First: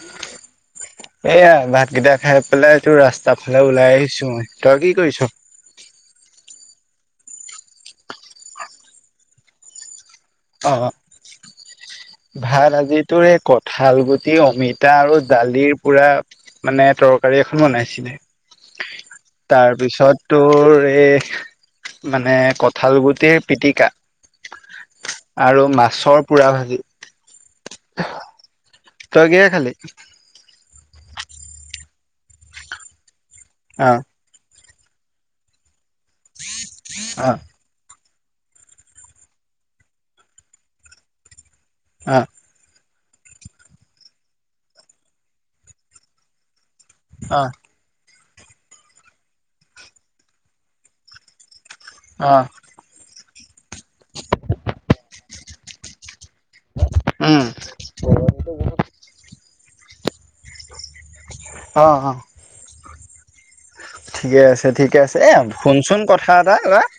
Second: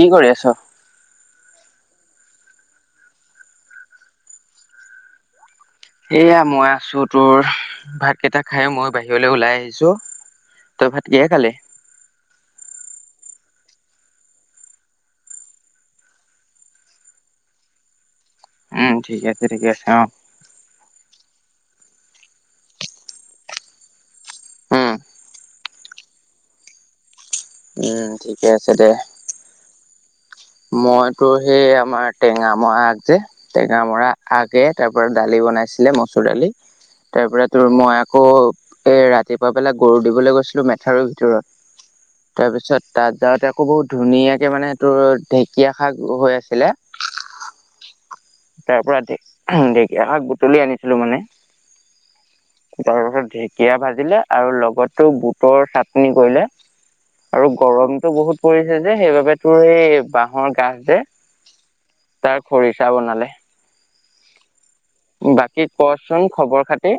কি কৰি আছ? এইয়া ভাতকেইটা খাই পেলাই তোৰ ৰাস্তাৰ ফালে ওলাই আহিছো, তই কি কৰিছ? এয়া মই আছোঁ তোৰ ভাত কেইটা খাই মই বাহিৰলৈ ওলাই আহিছোঁ। অ তই ভাত কিহে খালি? ভাত আজিতোৰ এই কঠাল গুটি, অমিতা আৰু দালিৰ পুৰা মানে তৰকাৰী এখন বনাইছিলে উম ঠিকে আছে ঠিকে আছে অ তাৰপিছত তোৰ এই মানে কঠাল গুটিৰ পিটিকা। উম আৰু মাছৰ পোৰা ভাজি। উম, ঠিকে আছে দে। তই কিহে খালি? [unintelligible] মইতো সেই আমাৰ টেঙা মৰা আগ যে টেঙা অ', মৰা। আগে তাৰ পৰাৰা দালি বনাইছিলে মচুৰ দালি তাৰ অ', পৰা তোৰ মই আকৌ এ ৰাতিপুৱা পেলাই গৰু দিবলৈ গৈছিলোঁ মেথাৰৰ ভিতৰত অ'। তাৰপিছত তাত যাওঁতে আকৌ বহুত ধুনীয়াকৈ মানে সেইটো ঢেঁকীয়া শাক হৈ আছিলে অ'। তাৰ পৰাৰা ঢেঁকীয়া শাক বুটলি আনিছিলোঁ মানে। অ'। তাৰ পাছত ঢেঁকীয়া ভাজিলে আৰু লগতো বুটৰ চাটনি কৰিলে। উম, আৰু গৰমতটো বহুত পৰিছে যে সেইবাবে তোৰ এই বহৰ গাজ যে অ', অ'। তাৰ খৰিচা বনালে। ঠিকে আছে, ঠিকে আছে এ বাকী শুনচোন কচোন কথা এটা খবৰ লৰা খাতি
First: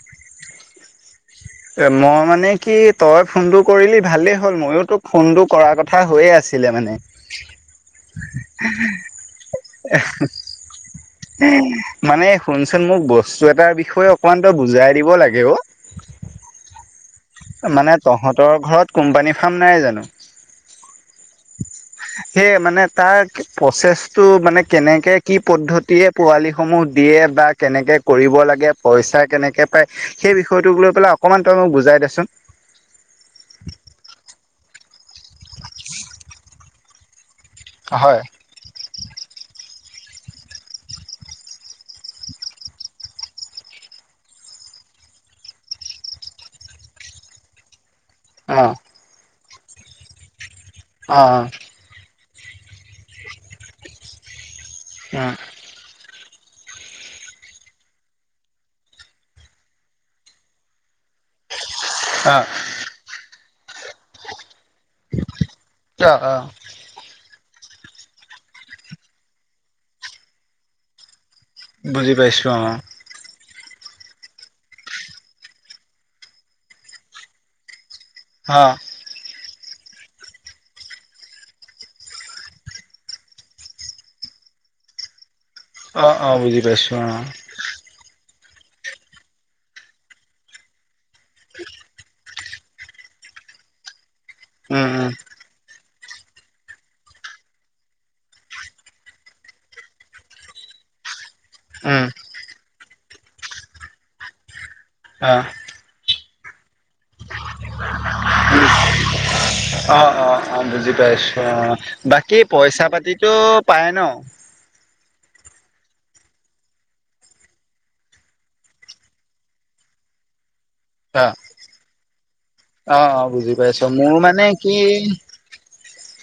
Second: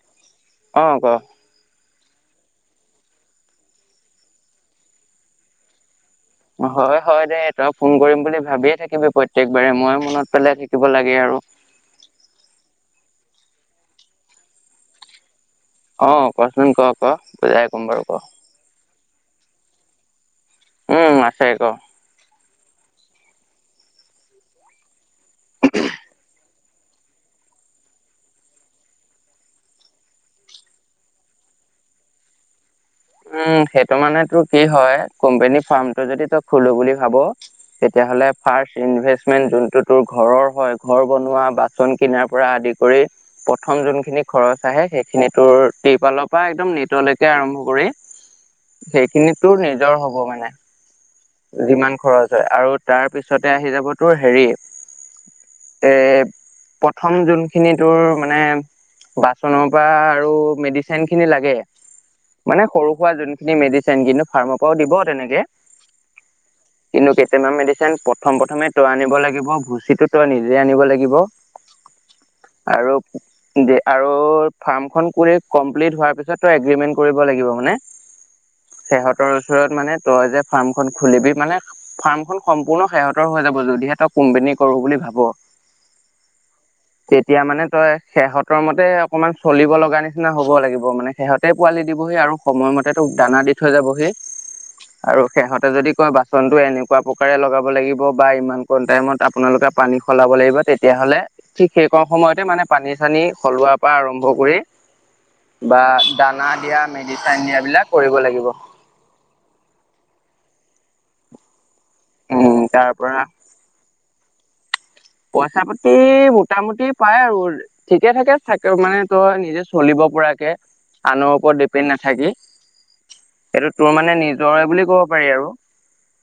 অ', ক এ মই মানে কি তই ফোনটো কৰিলি ভালেই হ'ল ময়ো তোক ফোনটো কৰাৰ কথা হৈয়ে আছে হয়, হয় দে তই ফোন কৰিম বুলি ভাবিয়ে থাকিবি প্ৰত্যেকবাৰে মই মনত পেলাই থাকিব লাগে আৰু। মানে শুনচোন মোক বস্তু এটাৰ বিষয়ে অকমান তই বুজাই দিব লাগে অ'। অ', কচোন কওক। মানে তহঁতৰ ঘৰত কোম্পানী ফাৰ্ম নাই জানোঁ। উম আছে ক। সেয়ে মানে তাৰ প্ৰচেছটো মানে কেনেকে কি পদ্ধতিয়ে পোৱালিসমূহ দিয়ে বা কেনেকে কৰিব লাগে পইচা কেনেকে পায় সেই বিষয়টোক লৈ পেলাই অকমান তই মোক বুজাই দেচোন। উম সেইটো মানে তোৰ কি হয় কোম্পনী ফাৰ্মটো যদি তই খলো বুলি ভাবোঁ। হয় তেতিয়াহ'লে ফাৰ্ষ ইনভেষ্টমেন্ট যোনটো তোৰ ঘৰৰ হয় ঘৰ বনোৱা বাচন কিনাৰ পৰা আদি কৰি প্ৰথম যোনখিনি খৰচ আহে সেইখিনি তো তিৰপালৰ পৰা একদম নটলৈকে আৰম্ভ কৰি অ'। সেইখিনিতোৰ নিজৰ হ'ব মানে অ', অ'। যিমান খৰচ হয় আৰু তাৰ পিছতে আহি যাবতোৰ হেৰি উম। এ প্ৰথম যোনখিনি তোৰ মানে বাচনৰ পৰা আৰু মেডিচিনখিনি লাগে। আ মানে সৰু - সুৰা যোনখিনি মেডিচিন কিন্তু ফাৰ্মৰ পৰাও দিব তেনেকে অ অ কিন্তু কেইটামান মেডিচিন প্ৰথম প্ৰথমে তই আনিব লাগিব, ভুচিটো তই নিজে আনিব লাগিব বুজি পাইছো অ। ও দে আৰু ফাৰ্ম খন কোৰে কমপ্লিট হোৱাৰ পিছত তই এগ্ৰিমেন্ট কৰিব লাগিব। মানে? হ। সেহঁতৰ ওচৰত মানে তই যে ফাৰ্মখন খুলিবি মানে ফাৰ্মখন সম্পূৰ্ণ সেহঁতৰ হৈ যাব যদিহে তই কোম্পোনী কৰো বুলি ভাব। অ অ বুজি পাইছো অ তেতিয়া মানে তই সেহঁতৰ মতে অকমান চলিব লগা নিচিনা হ'ব লাগিব মানে সেহঁতে পোৱালি দিবহি আৰু সময়মতে তোক দানা দি থৈ যাবহি উম উম আৰু সেহঁতে যদি কয় বাচনটো এনেকুৱা প্ৰকাৰে লগাব লাগিব বা ইমান কম টাইমত আপোনালোকে পানী সলাব লাগিব তে তিয়াহলে ঠিক সেই কৰা উম সময়তে মানে পানী - চানী সলোৱাৰ পৰা আৰম্ভ কৰি অঁ। বা দানা দিয়া, মেডিচেন দিয়াবিলাক কৰিব লাগিব। অ অ অ বুজি পাইছো অ, বাকী উম পইচা তাৰ - পৰা পাতিতো পায় ন? পইচা পাতি মোটামুটি পায় আৰু ঠিকে ঠাকে থাকে মানে তই নিজে চলিব পৰাকে। অ আনৰ ওপৰত ডিপেণ্ড নাথাকি। অ অ বুজি এইটো পাইছো তোৰ মোৰ মানে নিজৰে কি বুলি ক'ব পাৰি আৰু।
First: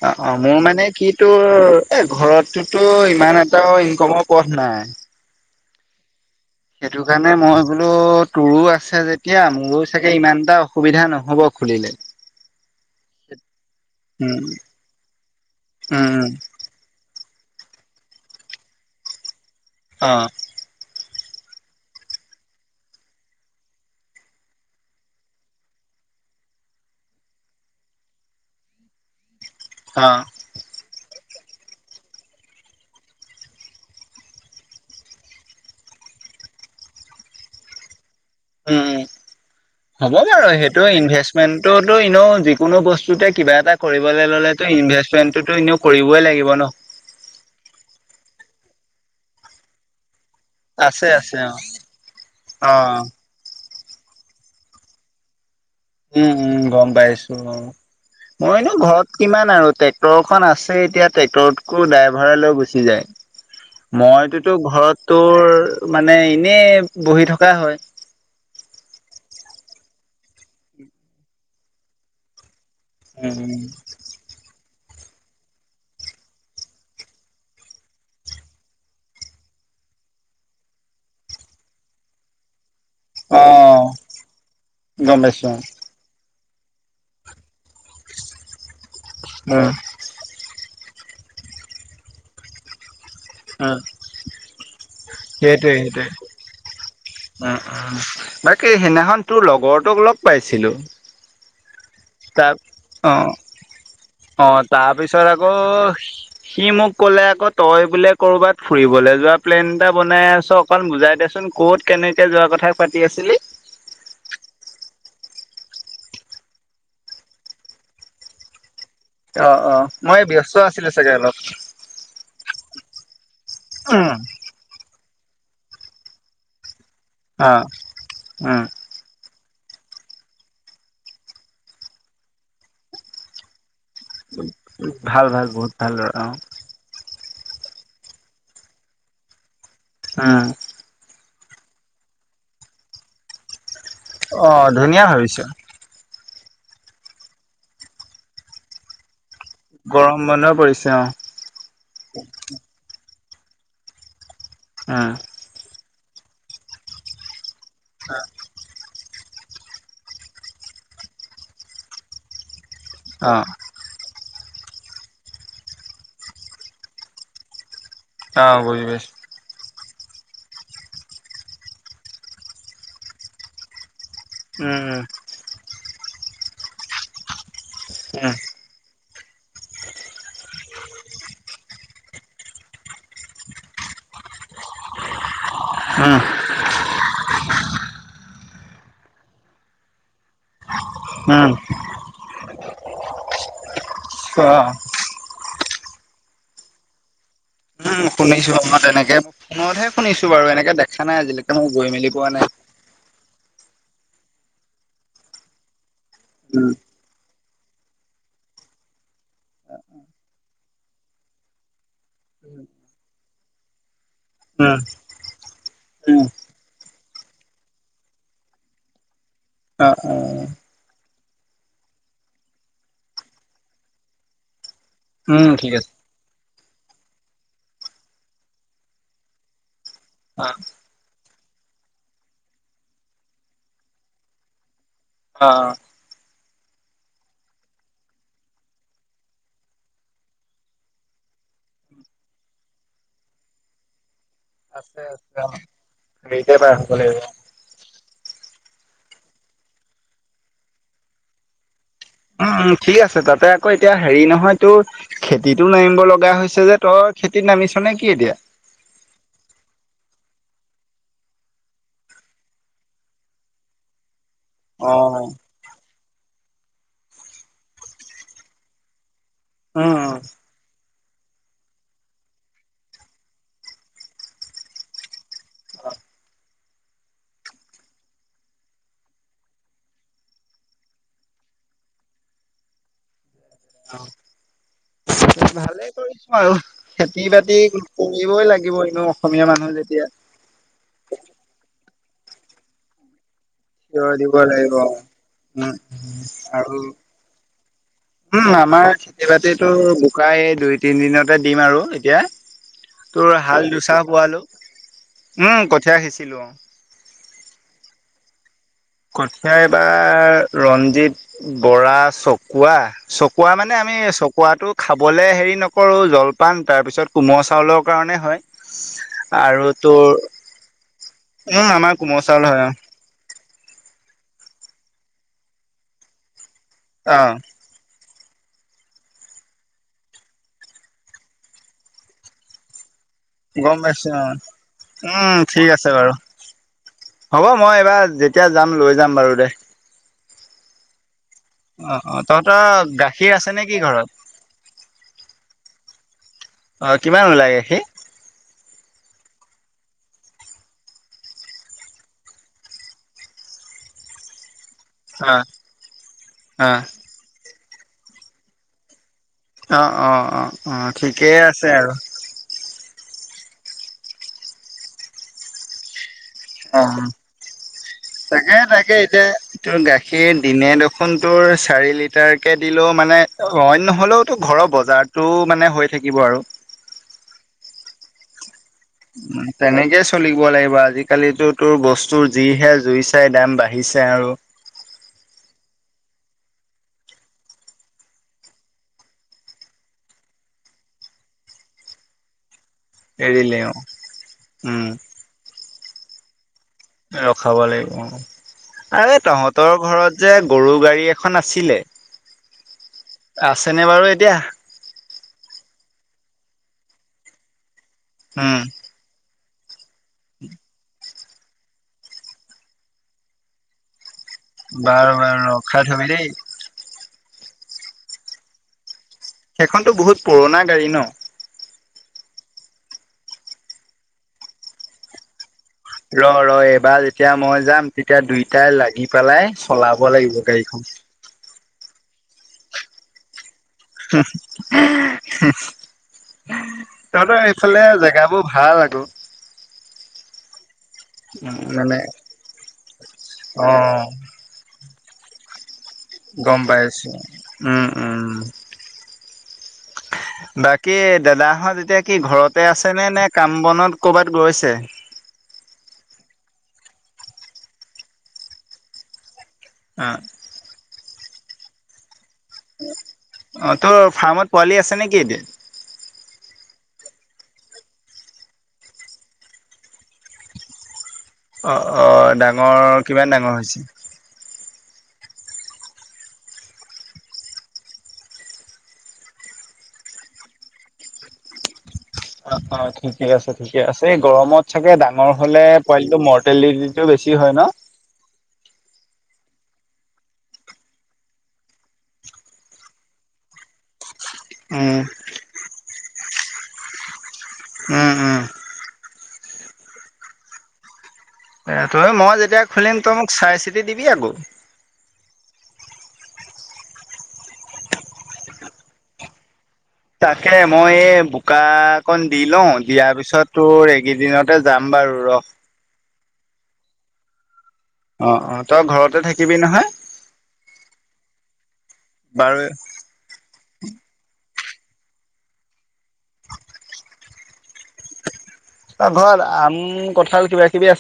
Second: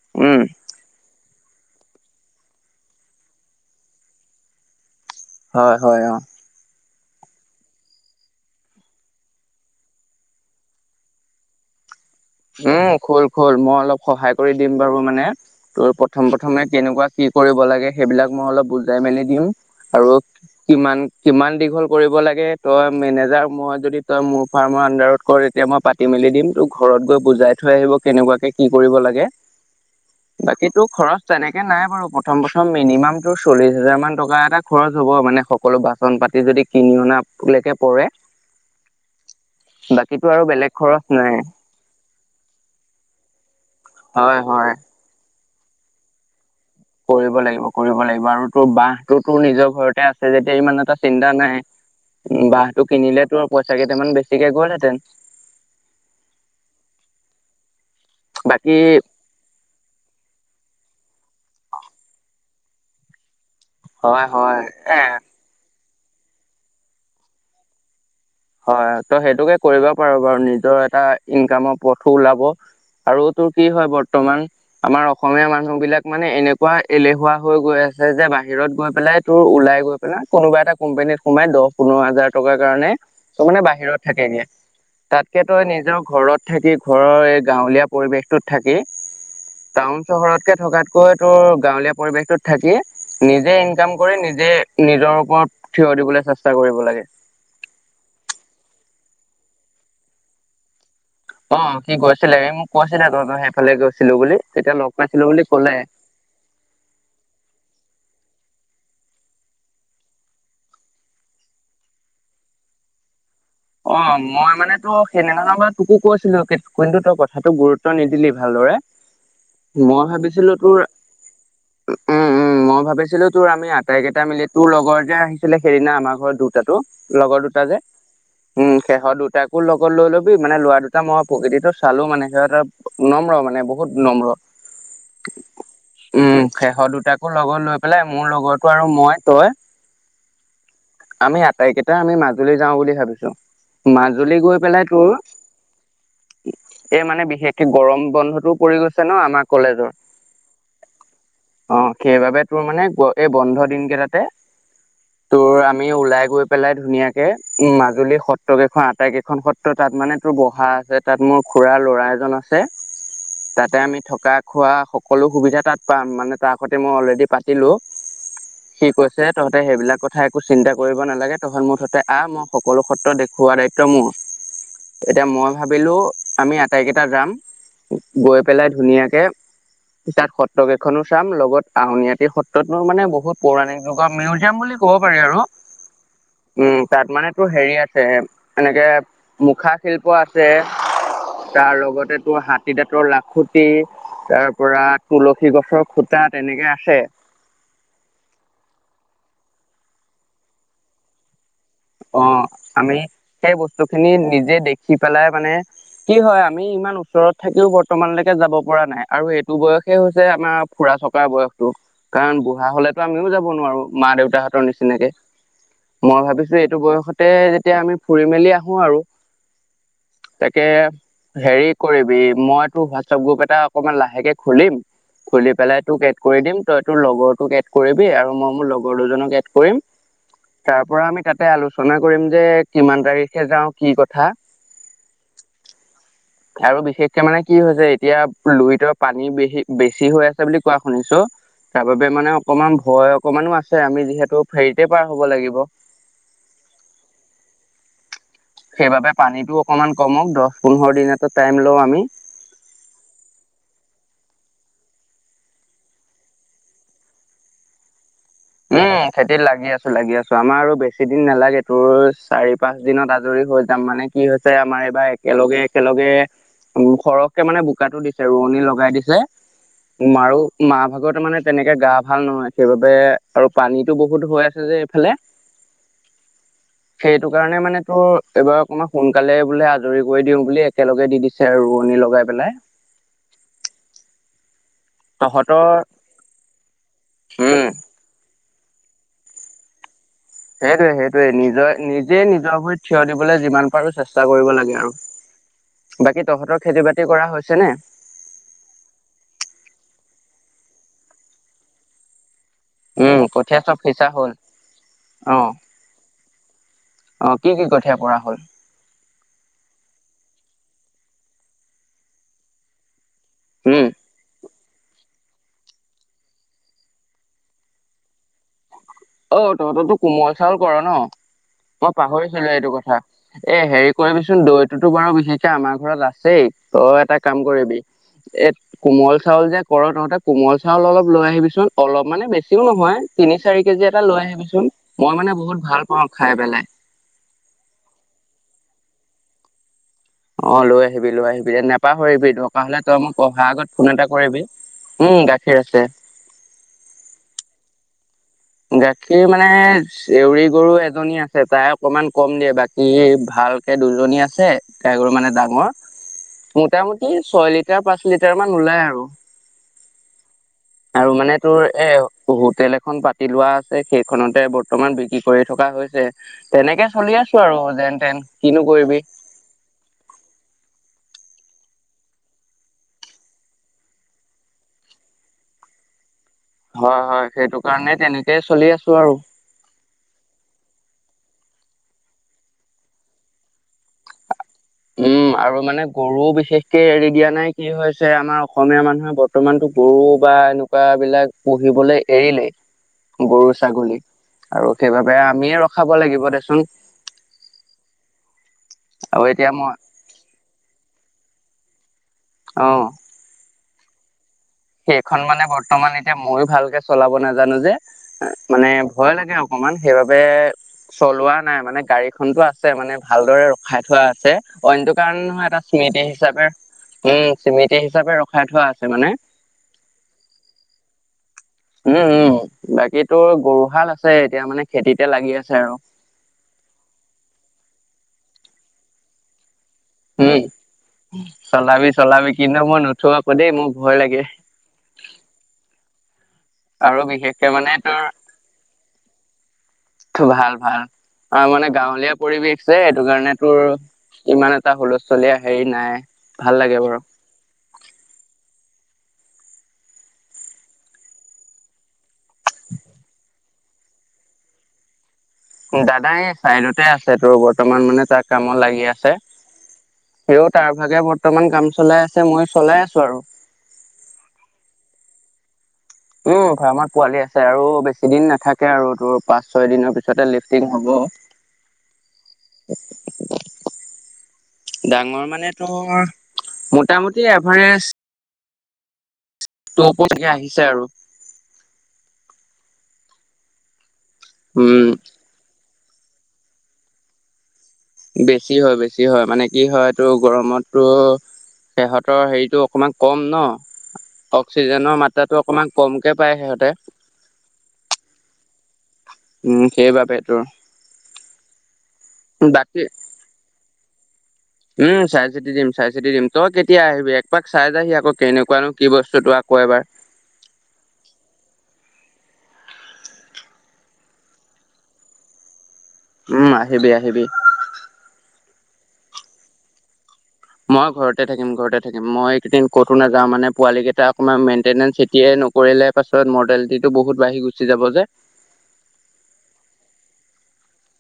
অ- অ উম মোৰ মানে কি তোৰ এ ঘৰতটো ইমান এটাও ইনকমৰ পথ নাই। হয়- হয়, অ। সেইটো কাৰণে মই বোলো, তোৰো আছে যেতিয়া মোৰো চাগে ইমান এটা অসুবিধা নহব। খুলিলে। উম, খোল খোল মই অলপ সহায় উম কৰি দিম বাৰু মানে তোৰ উম প্ৰথম- প্ৰথমে কেনেকুৱা কি কৰিব লাগেসেইবিলাক মই অলপ বুজাই মেলি দিম অ আৰু কিমান কিমান দীঘল কৰিব লাগে, তই মেনেজাৰ মই যদি তই মোৰ ফাৰ্মৰ আনডাৰত কৰ তেতিয়া মই পাত টি মেলি দিম, তোক ঘৰত গৈ বুজাই থৈ আহিব কেনেকুৱাকে কি কৰিব লাগে? অ। বাকীটো খৰচ তেনেকে নাই বাৰু। প্ৰথম- প্ৰথম মিনিমাম তোৰ চল্লিশ হাজাৰমান টকা এটা খৰচ হ'ব মানে হ কলো বাচন পাতি যদি কিনি অনা লৈকে পৰে উম, উম, বাকীতো হ'বগে আৰু বাৰু বেলেগ সেইটো খৰচ নাই ইনভেষ্টমেণ্ট তোৰ টো ইনও যিকোনো বস্তুতে কিবা এটা কৰিবলে হয় হয় ল'লেটো ইনভেছ চেনটোতো ইনেও কৰিবই লাগিব ন। কৰিব লাগিব, কৰিব লাগিব আৰু তোৰ বাহটো তোৰ নিজৰ ঘৰতে আছ যে যেতিয়া ইমান এটা আছে চিন্তা আছে অ নাই। অ বাহটো কিনিলেতো পইচা কেইটামান বেছিকে গ'লহেঁতেন। উম- উম, গম পাইছো অ, মই নো বাকী ঘৰত কিমান আৰু ট্ৰেক্টৰখন আছে এতিয়া ট্ৰেক্টৰটোকো ড্ৰাইভাৰলৈ গুচি যায়। হয় মইটোতো হয় ঘৰত এ তোৰ মানে এনেই বহি থকা হয়। হয় ত সেইটোকে কৰিব পাৰো বাৰু নিজৰ এটা ইনকামৰ পথো ওলাব। আৰু তোৰ কি হয় বৰ্তমান। আমাৰ অসমীয়া মানুহ বিলাক মানে এনেকুৱা এলেহুৱা হৈ গৈ আছে যে বাহিৰত গৈ পেলাই তোৰ ওলাই গৈ, কোনোবা এটা কোম্পানীত সোমাই দহ পোন্ধৰ হাজাৰ টকাৰ কাৰণে চব মানে অ' বাহিৰত থাকেগে। গম তাতকে পাইছো উম, তই নিজৰ ঘৰত থাকি ঘৰৰ এই গাঁৱলীয়া, পৰিৱেশটোত থাকি টাউন চহৰতকে থকাতকৈ, তোৰ গাঁৱলীয়া পৰিৱেশটোত থাকি, নিজে ইনকাম কৰি নিজে নিজৰ ওপৰত সেইটোৱে থিয় সেইটোৱে। দিবলৈ চেষ্টা কৰিব লাগে। উম- উম বাকী সেইদিনাখন তোৰ লগৰটোক লগ পাইছিলো। অ, কি গৈছিলে এই তাক মোক কৈছিলে অ', তহঁতে সেইফালে গৈছিলো বুলি। অ' তেতিয়া লগ পাইছিলো তাৰপিছত বুলি আকৌ কলে। সি মোক কলে, আকৌ তই বোলে কৰবাত ফুৰিবলৈ যোৱা প্লেন এটা বনাই আছ। অকমান বুজাই দে চোন কত কেনেকে, যোৱা কথা পাতি আছিলি? অ, মই মানে টো সেইদিনা তোকো কৈছিলো। কিন্তু তই কথাটোক গুৰুত্ব নিদিলি ভালদৰে। অ- অ মই ভাবিছিলো ব্যস্ত তোৰ আছিলো চাগে অলপ। উম- উম, মই ভাবিছিলো তোৰ আমি আটাই উম, কেইটা মিলি তোৰ লগত, যে আহিছিলে সেইদিনা আমাৰ ঘৰত দুটাটো লগৰ দুটা যে। অ। সিহঁত দুটাকো লগত লৈ লবি। মানে লৰা দুটা মই প্ৰকৃতিটো চালো মানে সিহঁতৰ নম্ৰ মানে বহ বহুত নম্ৰ ভাল ভাল বহুত ভাল ল'ৰা অ', উম। সেহঁত দুটাকো লগত লৈ পেলাই, মোৰ লগৰতো আৰু মই তই। উম। আমি আটাইকেইটা আমি মাজুলী যাওঁ বুলি ভাবিছো। মাজুলী গৈ অ', পেলাই ধুনীয়া তোৰ, ভাবিছ এই মানে বিশেষকে গৰম বন্ধটোও পৰি গৈছে ন আমাক গৰম বন্ধ পৰিছে, অ। অ, সেইবাবে তোৰ মানে এই বন্ধ দিন গেটাতে। অ তোৰ আমি ওলাই গৈ পেলাই ধুনীয়াকে উম মাজুলী সত্ সত্ৰ কেইখন আটাই কেইখন সত্ৰ তাত মানে তোৰ বহা আছে তাত মোৰ খুৰাৰ ল'ৰা এজন আছে অ তাতে আমি থকা খোৱা সকলো সুবিধা তাত পাম মানে তাৰ সৈতে মই অলৰেডি পাত তিলো অ', বুজি সি পাইছো কৈছে তহঁতে সেইবিলাক কথা একো চিন্তা কৰিব নালাগে তহঁত মুঠতে আহ মই সকলো সত্ৰ দেখ খুৱাৰ দায়িত্ব মোৰ উম উম এতিয়া মই ভাবিলো আমি আটাইকেইটা যাম উম, গৈ পেলাই ধুনীয়াকে পিছাত সত্ৰ কেইখনো চাম লগত আউনিআতি সত্ৰতো মানে বহুত পৌৰাণিক যুগৰ মিউজিয়াম বুলি ক'ব পাৰে আৰু উম উম তাত মানে তোৰ হেৰি আছে এনেকে মুখা শিল্প আছে উম, তাৰ লগতে তোৰ হাতীদাঁতৰ লাখুঁটি তাৰ অ', পৰা তুলসী গছৰ খুটা তেনেকে আছে উম, শুনিছো আপোনাৰ তেনেকে ফোনতহে শুনিছো বাৰু এনেকে দেখা নাই আজিলৈকে মই গৈ মেলি অ পোৱা নাই আমি সেই বস্তুখিনি নিজে দেখি পেলাই মানে কি হয় আমি উম, ইমান ওচৰত থাকিও বৰ্তমানলৈকে যাব পৰা নাই আৰু এইটো বয়সে হৈছে আমাৰ ফুৰা চকা বয়সতো কাৰণ বুঢ়া হলেতো আমিও যাব নোৱাৰো মা দেউতাহঁত ত উম, নিচিনাকে উম, মই ভাবিছো এইটো বয়সতে যেতিয়া আমি ফুৰি মেলি আহো আৰু। অ অ তাকে হেৰি কৰিবি মই তোৰ হোৱাটছপ গ্ৰুপ এটা অকমান লাহেকে খুলিম উম, খুলি ঠিক পেলাই আছে তোক এ কৰি দিম, তই তোৰ লগৰ তোক এড কৰিবি আৰু মই মোৰ লগৰ দুজনক এড কৰিম অ', তাৰ পৰা আমি কাট তে আলোচনা কৰিম যে কিমান তাৰিখে যাওঁ কি কথা। আহ। আৰু বিশেষকে মানে কি হৈছে এতিয়া লুইতৰ পানী বে বেছি হৈ আছে বুলি কোৱা শুনিছো। তাৰ বাবে মানে অকমান ভয় অকমানো আছে। আমি যিহেতু ফেৰীতে [unintelligible] পাৰ হ'ব লাগিব গাৰীতে পাই শুব লাগিব। সেইবাবে পানীতটো অকণমান কমক দহ পোন্ধৰ দিনত এটা টাইম লও আমি। উম ঠিক আছে, তাতে আকৌ এতিয়া হেৰি নহয় তোৰ খেতিটো নামিব লগা হৈছে যে, তই খেতিত নামিছা নে কি এতিয়া? উম খেতিত লাগি আছো, লাগি আছো, আমাৰ আৰু বেছি দিন নালাগে তোৰ চাৰি পাঁচ দিনত আজৰি হৈ যাম, মানে কি হৈছে আমাৰ এইবাৰ অ', একেলগে একেলগে উ সৰহকে মানে বোকাটো দিছে ৰোৱনী লগাই দিছে। উম। মাৰো মা ভাগতে মানে তেনেকে গা ভাল নহয় সেইবাবে আৰু পানীতটো বহুত হৈ আছে যে এইফালে। সেইটো কাৰণে মানে তোৰ এইবাৰ অকমান সোনকালে বোলে আজৰি কৰি দিও বুলি একেলগে দি দি ছে ৰোৱনী লগাই পেলাই। তহঁতৰ ভালে কৰিছো আৰু খেতি বাতি উম কৰিবই লাগিব এনে অসমীয়া মানুহ যেতিয়া। সেইটোৱে সেইটোৱে নিজৰ নিজে নিজৰ ভৰিত থিয় দিবলৈ যিমান পাৰোঁ থিয় চেষ্টা দিব কৰিব লাগিব লাগে আৰু, উম, বাকী তোহতৰ আৰু খেতি বাতি কৰা হৈছে নে? উম আমাৰ খেতি বাতিতো বোকাই দুই তিন দিনতে দিম আৰু এতিয়া। উম তোৰ কঠীয়া হাল চব দোচা সিঁচা হ'ল পোৱালো, অ উম কঠীয়া সিঁচিলো অ। অ কি কি কঠিয়াই পৰা হ'ল? কঠিয়া এবাৰ ৰঞ্জিত, বৰা, চকোৱা চ কুৱা মানে উম আমি চকুৱটো খাবলে হেৰি নকৰো জলপান তাৰ পিছত কোমল চাউলৰ কাৰণে হয়। অ আৰু তহঁতৰতো তোৰ কোমল চাউল কৰ ন, উম, মই আমাৰ কোমল চাউল পাহৰিছিলো হয় এইটো অ', কথা। এ হেৰি কৰিবিচোন দৈততো বাৰু বিশেষকে আমাৰ ঘৰত আছেই, তই এটা অ'। কাম কৰিবি এট কোমল চাউল যে কৰৰ তহঁতে কোমল চাউল অলপ লৈ আহিবিচোন অলপ মানে বেছিও নহয়। তিনি চাৰি গম কেজি এটা পাইছো লৈ অ আহিবিচোন। মই মানে উম বহুত ঠিক ভাল আছে পাওঁ বাৰু খাই পেলাই। হ'ব মই এইবাৰ যেতিয়া যাম লৈ যাম বাৰু দে। অঁ লৈ আহিবি লৈ আহিবি অ অ নাপাহৰিবি তহঁতৰ দৰকা হ'লে তই মোক গাখীৰ অহাৰ আছে নে কি আগত ফোন ঘৰত এটা কৰিবি। উম গাখীৰ আছে। অ কিমান ওলাই গাখীৰ? গাখীৰ মানে চেউৰি গৰু এজনী আছে তাই অকনমান কম দিয়ে বা কি ভালকে দুজনী আছে কাই গৰু মানে অ ডাঙৰ, অ মোটামুটি ছয় লিটাৰ, পাঁচ লিটাৰ মান ওলাই আৰু। অ অ অ অ আৰু মানে ঠিকেই তোৰ আছে এ আৰু। হোটেল এখন পাতি লোৱা আছে সেইখনতে বৰ্তমান বিক্ৰী কৰি থকা হৈছে অ তেনেকে চলি আছো আৰু যেন তেন তাকে কিনো তাকে কৰিবি এতিয়া তোৰ গাখীৰ দিনে দেখোন তোৰ চাৰি লিটাৰকে দিলেও মানে অইন নহ'লেও ঘৰৰ বজাৰটো মানে হৈ থাকিব আৰু হয় হয় সেইটো কাৰণে তেনেকেই চলি আছো আৰু তেনেকেই চলিব লাগিব আজিকালিতো তোৰ বস্তুৰ যিহে জুই চাই দাম বাঢ়িছে আৰু উম আৰু মানে গৰুও বিশেষকে এৰি দিয়া নাই কি হৈছে আমাৰ অসমীয়া মানুহে বৰ্তমানতো গৰু বা এনেকুৱা বিলাক পুহিবলে এৰিলেই গৰু এৰিলে অ ছাগলী আৰু উম সেইবাবে আমিয়ে ৰখাব লাগিব দেচোন। ৰখাব লাগিব আৰে আৰু এতিয়া মই তহঁতৰ ঘৰত যে গৰু গাড়ী এখন আছিলে অ আছেনে বাৰু এতিয়া সেইখন মানে বৰ্তমান এতিয়া মই ভালকে চলাব নাজানো যে উম মানে ভয় লাগে অকমান সেইবাবে চলোৱা নাই মানে গাড়ী খনটো আছে মানে ভালদৰে ৰখাই থোৱা আছে। অইনটো বাৰু কাৰণে বাৰু নহয় এটা ৰখাই স্মৃতি থবি দেই হিচাপে উম স্মৃতি হিচাপে ৰখাই থোৱা আছে মানে সেইখনতো বহুত পুৰণা গাড়ী ন উম উম বাকী তোৰ গৰুহাল আছে এতিয়া মানে খেতিতে লাগি আছে আৰু ৰ ৰ এইবাৰ যেতিয়া মই যাম তেতিয়া দুইটাই লাগি পেলাই চলাব উম লাগিব গাড়ীখন চলাবি চলাবি কিন্তু মই নুথো আক দেই মোৰ ভয় লাগে এহ হুম আৰু তহঁতৰ বিশেষকে মানে এইফালে তোৰ জেগাবোৰ ভাল আক ভাল ভাল অ মানে গাঁৱলীয়া পৰিৱেশ যে এইটো কাৰণে অ তোৰ ইমান এটা হুলস্থুলীয়া হেৰি নাই ভাল গম লাগে বাৰু পাইছে উম উম বাকী দাদাহঁত এতিয়া কি ঘৰতে আছে নে নে কাম বনত কৰ'বাত গৈছে দাদা এই চাইদতে আছে তোৰ বৰ্তমান মানে তাৰ কামত লাগি আছে অ তো তাৰ ভাগে বৰ্তমান কাম চলাই আছে মই চলাই আছো আৰু অ তোৰ ফাৰ্মত পোৱালি আছে নেকি এতিয়া উম ফাৰ্মত পোৱালি আছে আৰু বেছি দিন নাথাকে আৰু তোৰ পাঁচ ছয় দিনৰ পিছতে লিফ্টিং হ'ব অ অ ডাঙৰ কিমান ডাঙৰ হৈছে ডাঙৰ মানে তোৰ মোটামুটি এভাৰেজ তপচকে আহিছে আৰু অ অ ঠিকে আছে ঠিকে আছে এই গৰমত উম চাগে ডাঙৰ হলে পোৱালিটো মৰ্টেলিটিটো বেছি হয় ন বেছি হয় বেছি হয় মানে কি হয় তো গৰমতটো সিহঁতৰ হেৰিটো অকণমান কম ন অক্সিজেনৰ উম মাত্ৰাটো অকণমান কমকে পায় সিহঁতে উম উম উম সেইবাবেটো এ তই মই যেতিয়া খুলিম তই মোক চাই চিতি দিবি আক উম চাই চিতি দিম চাই চিতি দিম তই কেতিয়া আহিবি একপাক চাই যাহি আক কেনেকুৱানো কি বস্তুতো আকৌ এবাৰ তাকে মই এই বোকাকন দি লওঁ দিয়াৰ পিছত তোৰ এইকেইদিনতে যাম বাৰু ৰহ উম আহিবি আহিবি অ অ তই ঘৰতে থাকিবি নহয় মই ঘৰতে থাকিম ঘৰতে থাকিম মই বাৰু এইকেইদিন ক'তো নাযাও মানে পোৱালি কেইটা অকণমান মেইনটেনেঞ্চ এতিয়া নকৰিলে পাছত মডেলিটি টো বহুত বাঢ়ি গুচি যাব যে অ ঘৰত আম কঁঠাল কিবা কিবি আছে